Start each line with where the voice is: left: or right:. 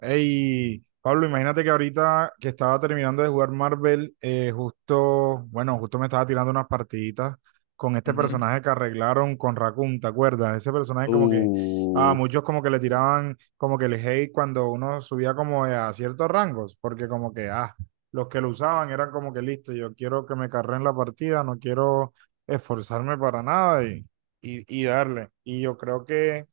right: Hey Pablo, imagínate que ahorita que estaba terminando de jugar Marvel, bueno, justo me estaba tirando unas partiditas con este
left: Ujú.
right: personaje que arreglaron con Raccoon, ¿te acuerdas? Ese personaje como que a
left: Uh,
right: muchos como que le tiraban como que el hate cuando uno subía como a ciertos rangos, porque como que, los que lo usaban eran como que listo, yo quiero que me carreen la partida, no quiero esforzarme para nada y, darle. Y yo creo que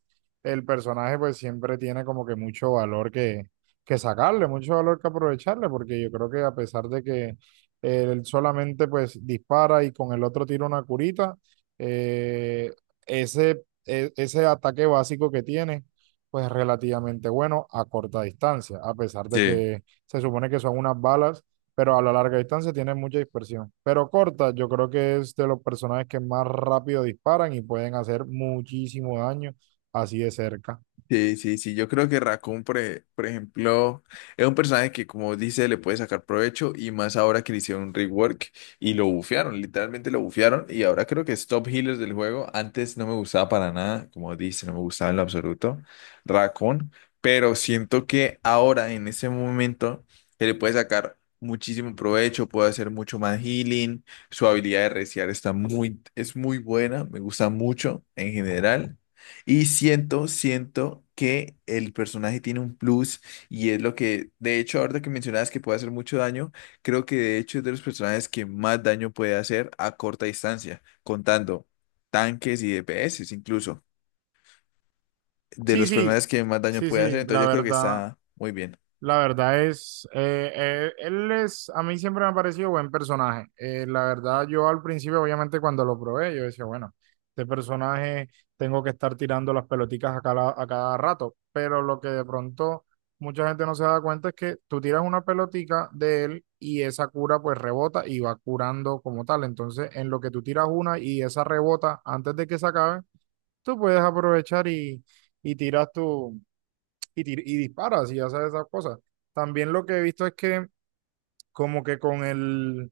right: el personaje pues siempre tiene como que mucho valor que sacarle, mucho valor que aprovecharle, porque yo creo que a pesar de que él solamente pues dispara y con el otro tira una curita, eh, ese ataque básico que tiene pues es relativamente bueno a corta distancia, a pesar de
left: Sí.
right: que se supone que son unas balas, pero a la larga distancia tiene mucha dispersión. Pero corta, yo creo que es de los personajes que más rápido disparan y pueden hacer muchísimo daño así de cerca.
left: Sí, sí, sí, yo creo que Raccoon, por ejemplo, es un personaje que, como dice, le puede sacar provecho y más ahora que le hicieron un rework y lo bufearon. Literalmente lo bufearon y ahora creo que es top healer del juego. Antes no me gustaba para nada, como dice, no me gustaba en lo absoluto Raccoon, pero siento que ahora, en ese momento, se le puede sacar muchísimo provecho, puede hacer mucho más healing, su habilidad de reciar es muy buena, me gusta mucho en general. Y siento que el personaje tiene un plus y es lo que, de hecho, ahorita que mencionabas que puede hacer mucho daño, creo que de hecho es de los personajes que más daño puede hacer a corta distancia, contando tanques y DPS incluso, de
right: Sí,
left: los personajes
right: sí,
left: que más daño
right: sí,
left: puede hacer,
right: sí, la
left: entonces yo creo que
right: verdad,
left: está muy bien.
right: la verdad es, a mí siempre me ha parecido buen personaje. La verdad, yo al principio, obviamente, cuando lo probé, yo decía, bueno, este personaje tengo que estar tirando las pelotitas a cada rato, pero lo que de pronto mucha gente no se da cuenta es que tú tiras una pelotica de él y esa cura pues rebota y va curando como tal. Entonces, en lo que tú tiras una y esa rebota antes de que se acabe tú puedes aprovechar y tiras tu, y disparas y haces esas cosas. También lo que he visto es que como que con el,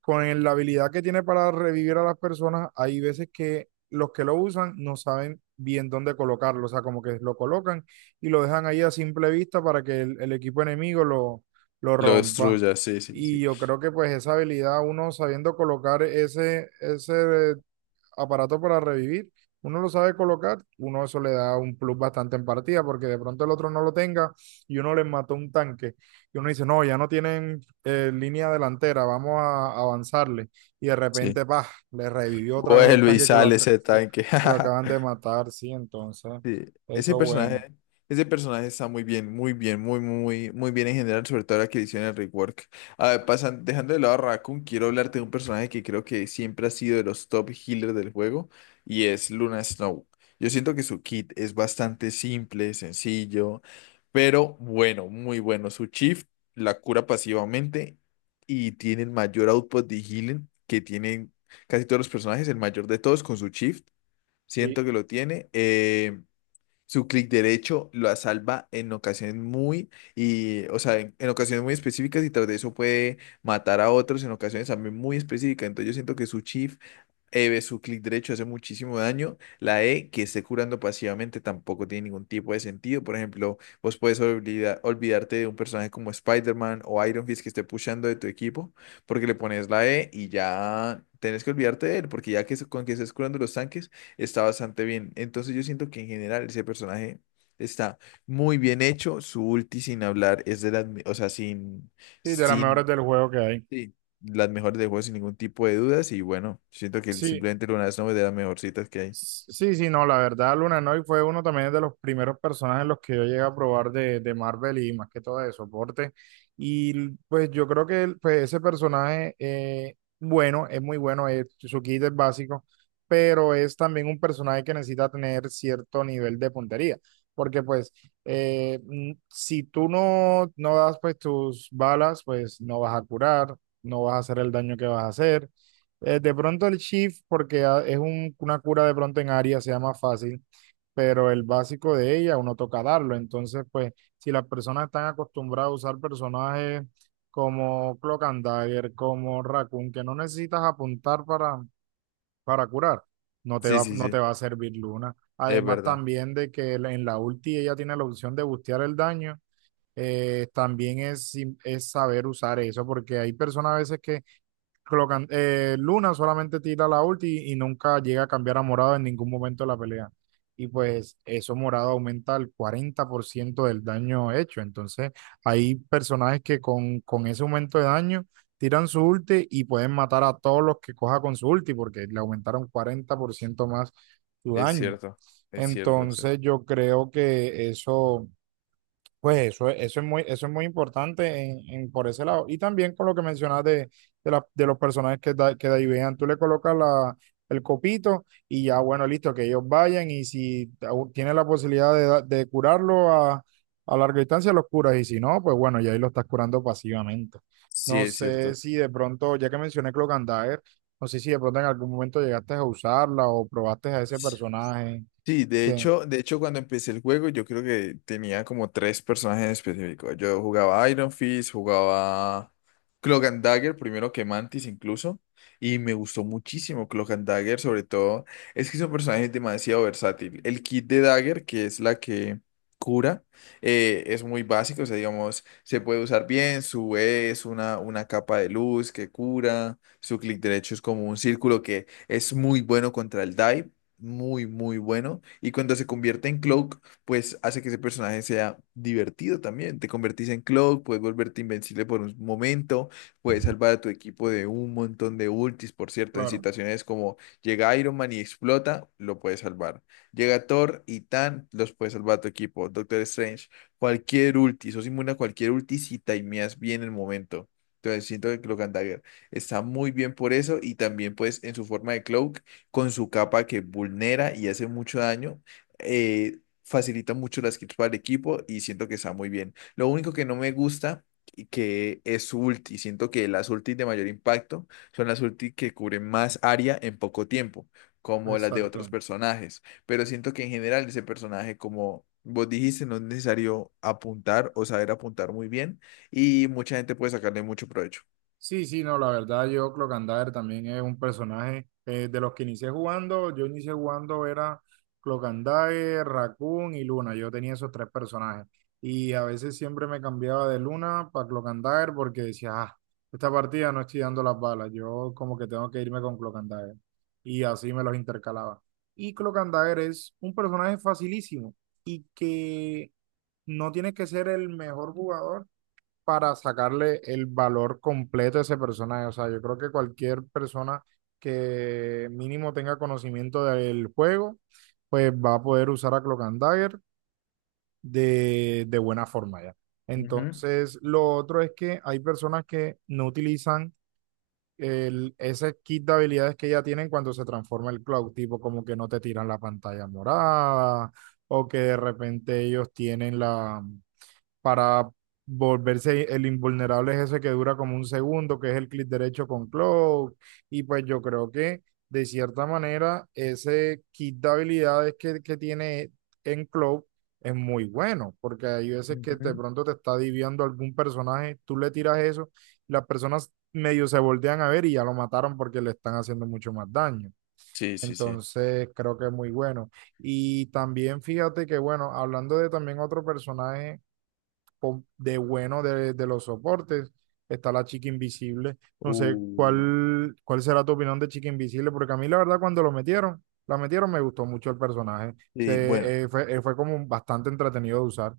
right: la habilidad que tiene para revivir a las personas, hay veces que los que lo usan no saben bien dónde colocarlo, o sea, como que lo colocan y lo dejan ahí a simple vista para que el equipo enemigo lo
left: Lo
right: rompa.
left: destruya, sí, sí,
right: Y
left: sí.
right: yo creo que pues esa habilidad, uno sabiendo colocar ese aparato para revivir, uno lo sabe colocar, uno eso le da un plus bastante en partida, porque de pronto el otro no lo tenga y uno les mató un tanque. Y uno dice, no, ya no tienen línea delantera, vamos a avanzarle. Y de
left: Sí.
right: repente, pa, le revivió otra vez el
left: Vuelve y
right: tanque que lo,
left: sale
right: ac-
left: ese
right: que-
left: tanque.
right: que lo acaban de matar, sí, entonces,
left: Sí, ese
right: eso es bueno.
left: personaje, ese personaje está muy bien, muy bien, muy, muy, muy bien en general, sobre todo la que le hicieron el rework. A ver, pasan, dejando de lado a Raccoon, quiero hablarte de un personaje que creo que siempre ha sido de los top healers del juego, y es Luna Snow. Yo siento que su kit es bastante simple, sencillo, pero bueno, muy bueno. Su Chief la cura pasivamente y tiene el mayor output de healing que tienen casi todos los personajes, el mayor de todos con su Chief.
right: Y,
left: Siento que lo tiene. Su clic derecho lo salva en ocasiones muy, y, o sea, en ocasiones muy específicas y tras de eso puede matar a otros en ocasiones también muy específicas. Entonces yo siento que su chi e su clic derecho hace muchísimo daño. La E que esté curando pasivamente tampoco tiene ningún tipo de sentido. Por ejemplo, vos puedes olvidarte de un personaje como Spider-Man o Iron Fist que esté pushando de tu equipo, porque le pones la E y ya tenés que olvidarte de él, porque ya con que estés curando los tanques está bastante bien. Entonces yo siento que en general ese personaje está muy bien hecho. Su ulti sin hablar es de las, o sea, sin,
right: y de las mejores
left: sin
right: del juego que hay.
left: Sí. Las mejores del juego sin ningún tipo de dudas y bueno, siento que
right: Sí,
left: simplemente Luna Snow es de las mejorcitas que hay.
right: sí, sí, no, la verdad, Luna Noy fue uno también de los primeros personajes los que yo llegué a probar de Marvel y más que todo de soporte. Y pues yo creo que pues, ese personaje, bueno, es muy bueno, su kit es básico, pero es también un personaje que necesita tener cierto nivel de puntería, porque pues si tú no das pues tus balas, pues no vas a curar, no vas a hacer el daño que vas a hacer. De pronto el Shift, porque una cura de pronto en área, sea más fácil, pero el básico de ella uno toca darlo. Entonces, pues, si las personas están acostumbradas a usar personajes como Cloak and Dagger, como Raccoon, que no necesitas apuntar para, curar, no te
left: Sí,
right: va,
left: sí,
right: no
left: sí,
right: te va a servir Luna.
left: es
right: Además,
left: verdad,
right: también de que en la ulti ella tiene la opción de bustear el daño, también es saber usar eso, porque hay personas a veces que Luna solamente tira la ulti y nunca llega a cambiar a morado en ningún momento de la pelea. Y pues eso morado aumenta el 40% del daño hecho. Entonces hay personajes que con, ese aumento de daño tiran su ulti y pueden matar a todos los que coja con su ulti porque le aumentaron 40% más su
left: es
right: daño.
left: cierto, es cierto eso.
right: Entonces yo creo que eso es muy importante por ese lado. Y también con lo que mencionas de, de los personajes que de ahí vean, tú le colocas el copito y ya, bueno, listo, que ellos vayan y si aún tienes la posibilidad de curarlo a larga distancia, los curas y si no, pues bueno, ya ahí lo estás curando pasivamente.
left: Sí,
right: No
left: es
right: sé
left: cierto.
right: si de pronto, ya que mencioné Cloak and Dagger, no sé si de pronto en algún momento llegaste a usarla o probaste a ese personaje.
left: Sí,
right: Que,
left: de hecho cuando empecé el juego yo creo que tenía como tres personajes específicos. Yo jugaba Iron Fist, jugaba Cloak and Dagger, primero que Mantis incluso, y me gustó muchísimo Cloak and Dagger. Sobre todo es que son personajes demasiado versátil. El kit de Dagger, que es la que cura, es muy básico, o sea, digamos, se puede usar bien, su E es una capa de luz que cura, su clic derecho es como un círculo que es muy bueno contra el dive, muy, muy bueno. Y cuando se convierte en Cloak, pues hace que ese personaje sea divertido también. Te convertís en Cloak, puedes volverte invencible por un momento, puedes salvar a tu equipo de un montón de ultis. Por cierto, en
right: claro,
left: situaciones como llega Iron Man y explota, lo puedes salvar. Llega Thor y Tan, los puedes salvar a tu equipo. Doctor Strange, cualquier ulti, sos inmune a cualquier ulti si timeas bien el momento. Entonces siento que Cloak and Dagger está muy bien por eso, y también pues en su forma de Cloak con su capa que vulnera y hace mucho daño, facilita mucho las kills para el equipo y siento que está muy bien. Lo único que no me gusta y que es su ulti, siento que las ultis de mayor impacto son las ultis que cubren más área en poco tiempo, como las de otros
right: exacto.
left: personajes, pero siento que en general ese personaje como... Vos dijiste, no es necesario apuntar o saber apuntar muy bien y mucha gente puede sacarle mucho provecho.
right: Sí, sí, no, la verdad yo Clocandaver también es un personaje de los que inicié jugando, yo inicié jugando era Clocandaver, Raccoon y Luna, yo tenía esos tres personajes y a veces siempre me cambiaba de Luna para Clocandaver porque decía, esta partida no estoy dando las balas, yo como que tengo que irme con Clocandaver y así me los intercalaba. Y Clocandaver es un personaje facilísimo y que no tienes que ser el mejor jugador para sacarle el valor completo a ese personaje. O sea, yo creo que cualquier persona que mínimo tenga conocimiento del juego, pues va a poder usar a Cloak and Dagger de buena forma ya.
left: Ujú,
right: Entonces, lo otro es que hay personas que no utilizan ese kit de habilidades que ya tienen cuando se transforma el Cloud, tipo como que no te tiran la pantalla morada o que de repente ellos tienen la para volverse el invulnerable es ese que dura como un segundo, que es el clic derecho con Cloak. Y pues yo creo que de cierta manera ese kit de habilidades que tiene en Cloak es muy bueno, porque hay veces que de
left: ujú.
right: pronto te está diviando algún personaje, tú le tiras eso, las personas medio se voltean a ver y ya lo mataron porque le están haciendo mucho más daño.
left: Sí, sí, sí.
right: Entonces creo que es muy bueno. Y también fíjate que, bueno, hablando de también otro personaje de los soportes. Está la chica invisible. No sé
left: Uh,
right: cuál será tu opinión de chica invisible, porque a mí la verdad cuando la metieron me gustó mucho el personaje.
left: Sí, bueno,
right: Fue como bastante entretenido de usar.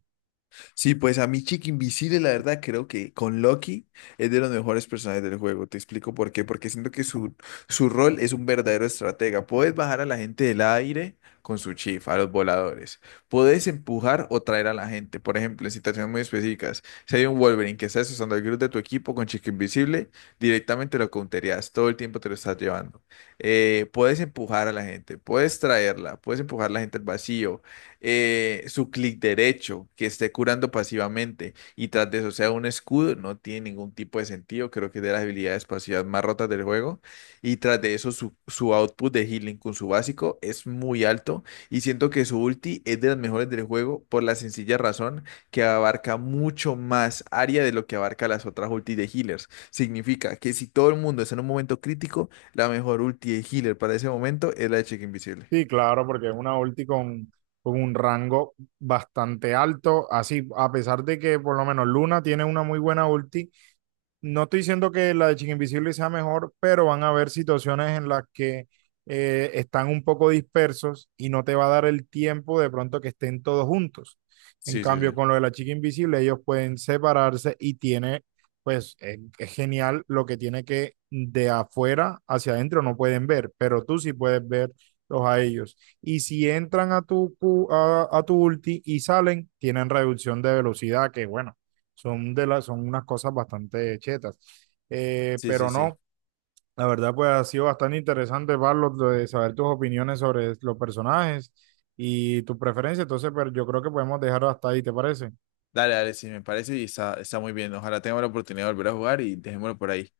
left: sí, pues a mí Chick Invisible, la verdad, creo que con Loki es de los mejores personajes del juego. Te explico por qué. Porque siento que su rol es un verdadero estratega. Puedes bajar a la gente del aire con su chifa, a los voladores. Puedes empujar o traer a la gente. Por ejemplo, en situaciones muy específicas, si hay un Wolverine que está usando el grupo de tu equipo, con Chick Invisible directamente lo counterías. Todo el tiempo te lo estás llevando. Puedes empujar a la gente, puedes traerla, puedes empujar a la gente al vacío. Su clic derecho, que esté curando pasivamente y tras de eso sea un escudo, no tiene ningún tipo de sentido. Creo que es de las habilidades pasivas más rotas del juego. Y tras de eso, su output de healing con su básico es muy alto. Y siento que su ulti es de las mejores del juego por la sencilla razón que abarca mucho más área de lo que abarca las otras ultis de healers. Significa que si todo el mundo está en un momento crítico, la mejor ulti de healer para ese momento es la de Chica Invisible.
right: Sí, claro, porque es una ulti con, un rango bastante alto. Así, a pesar de que por lo menos Luna tiene una muy buena ulti, no estoy diciendo que la de Chica Invisible sea mejor, pero van a haber situaciones en las que están un poco dispersos y no te va a dar el tiempo de pronto que estén todos juntos. En
left: Sí, sí, sí.
right: cambio, con lo de la Chica Invisible, ellos pueden separarse y pues, es genial lo que tiene que de afuera hacia adentro no pueden ver, pero tú sí puedes verlos a ellos. Y si entran a tu ulti y salen, tienen reducción de velocidad, que bueno son son unas cosas bastante chetas.
left: Sí, sí,
right: Pero
left: sí.
right: no, la verdad, pues ha sido bastante interesante, Pablo, de saber tus opiniones sobre los personajes y tus preferencias. Entonces, pero yo creo que podemos dejarlo hasta ahí, ¿te parece?
left: Dale, dale, sí, me parece y está, está muy bien. Ojalá tengamos la oportunidad de volver a jugar y dejémoslo por ahí.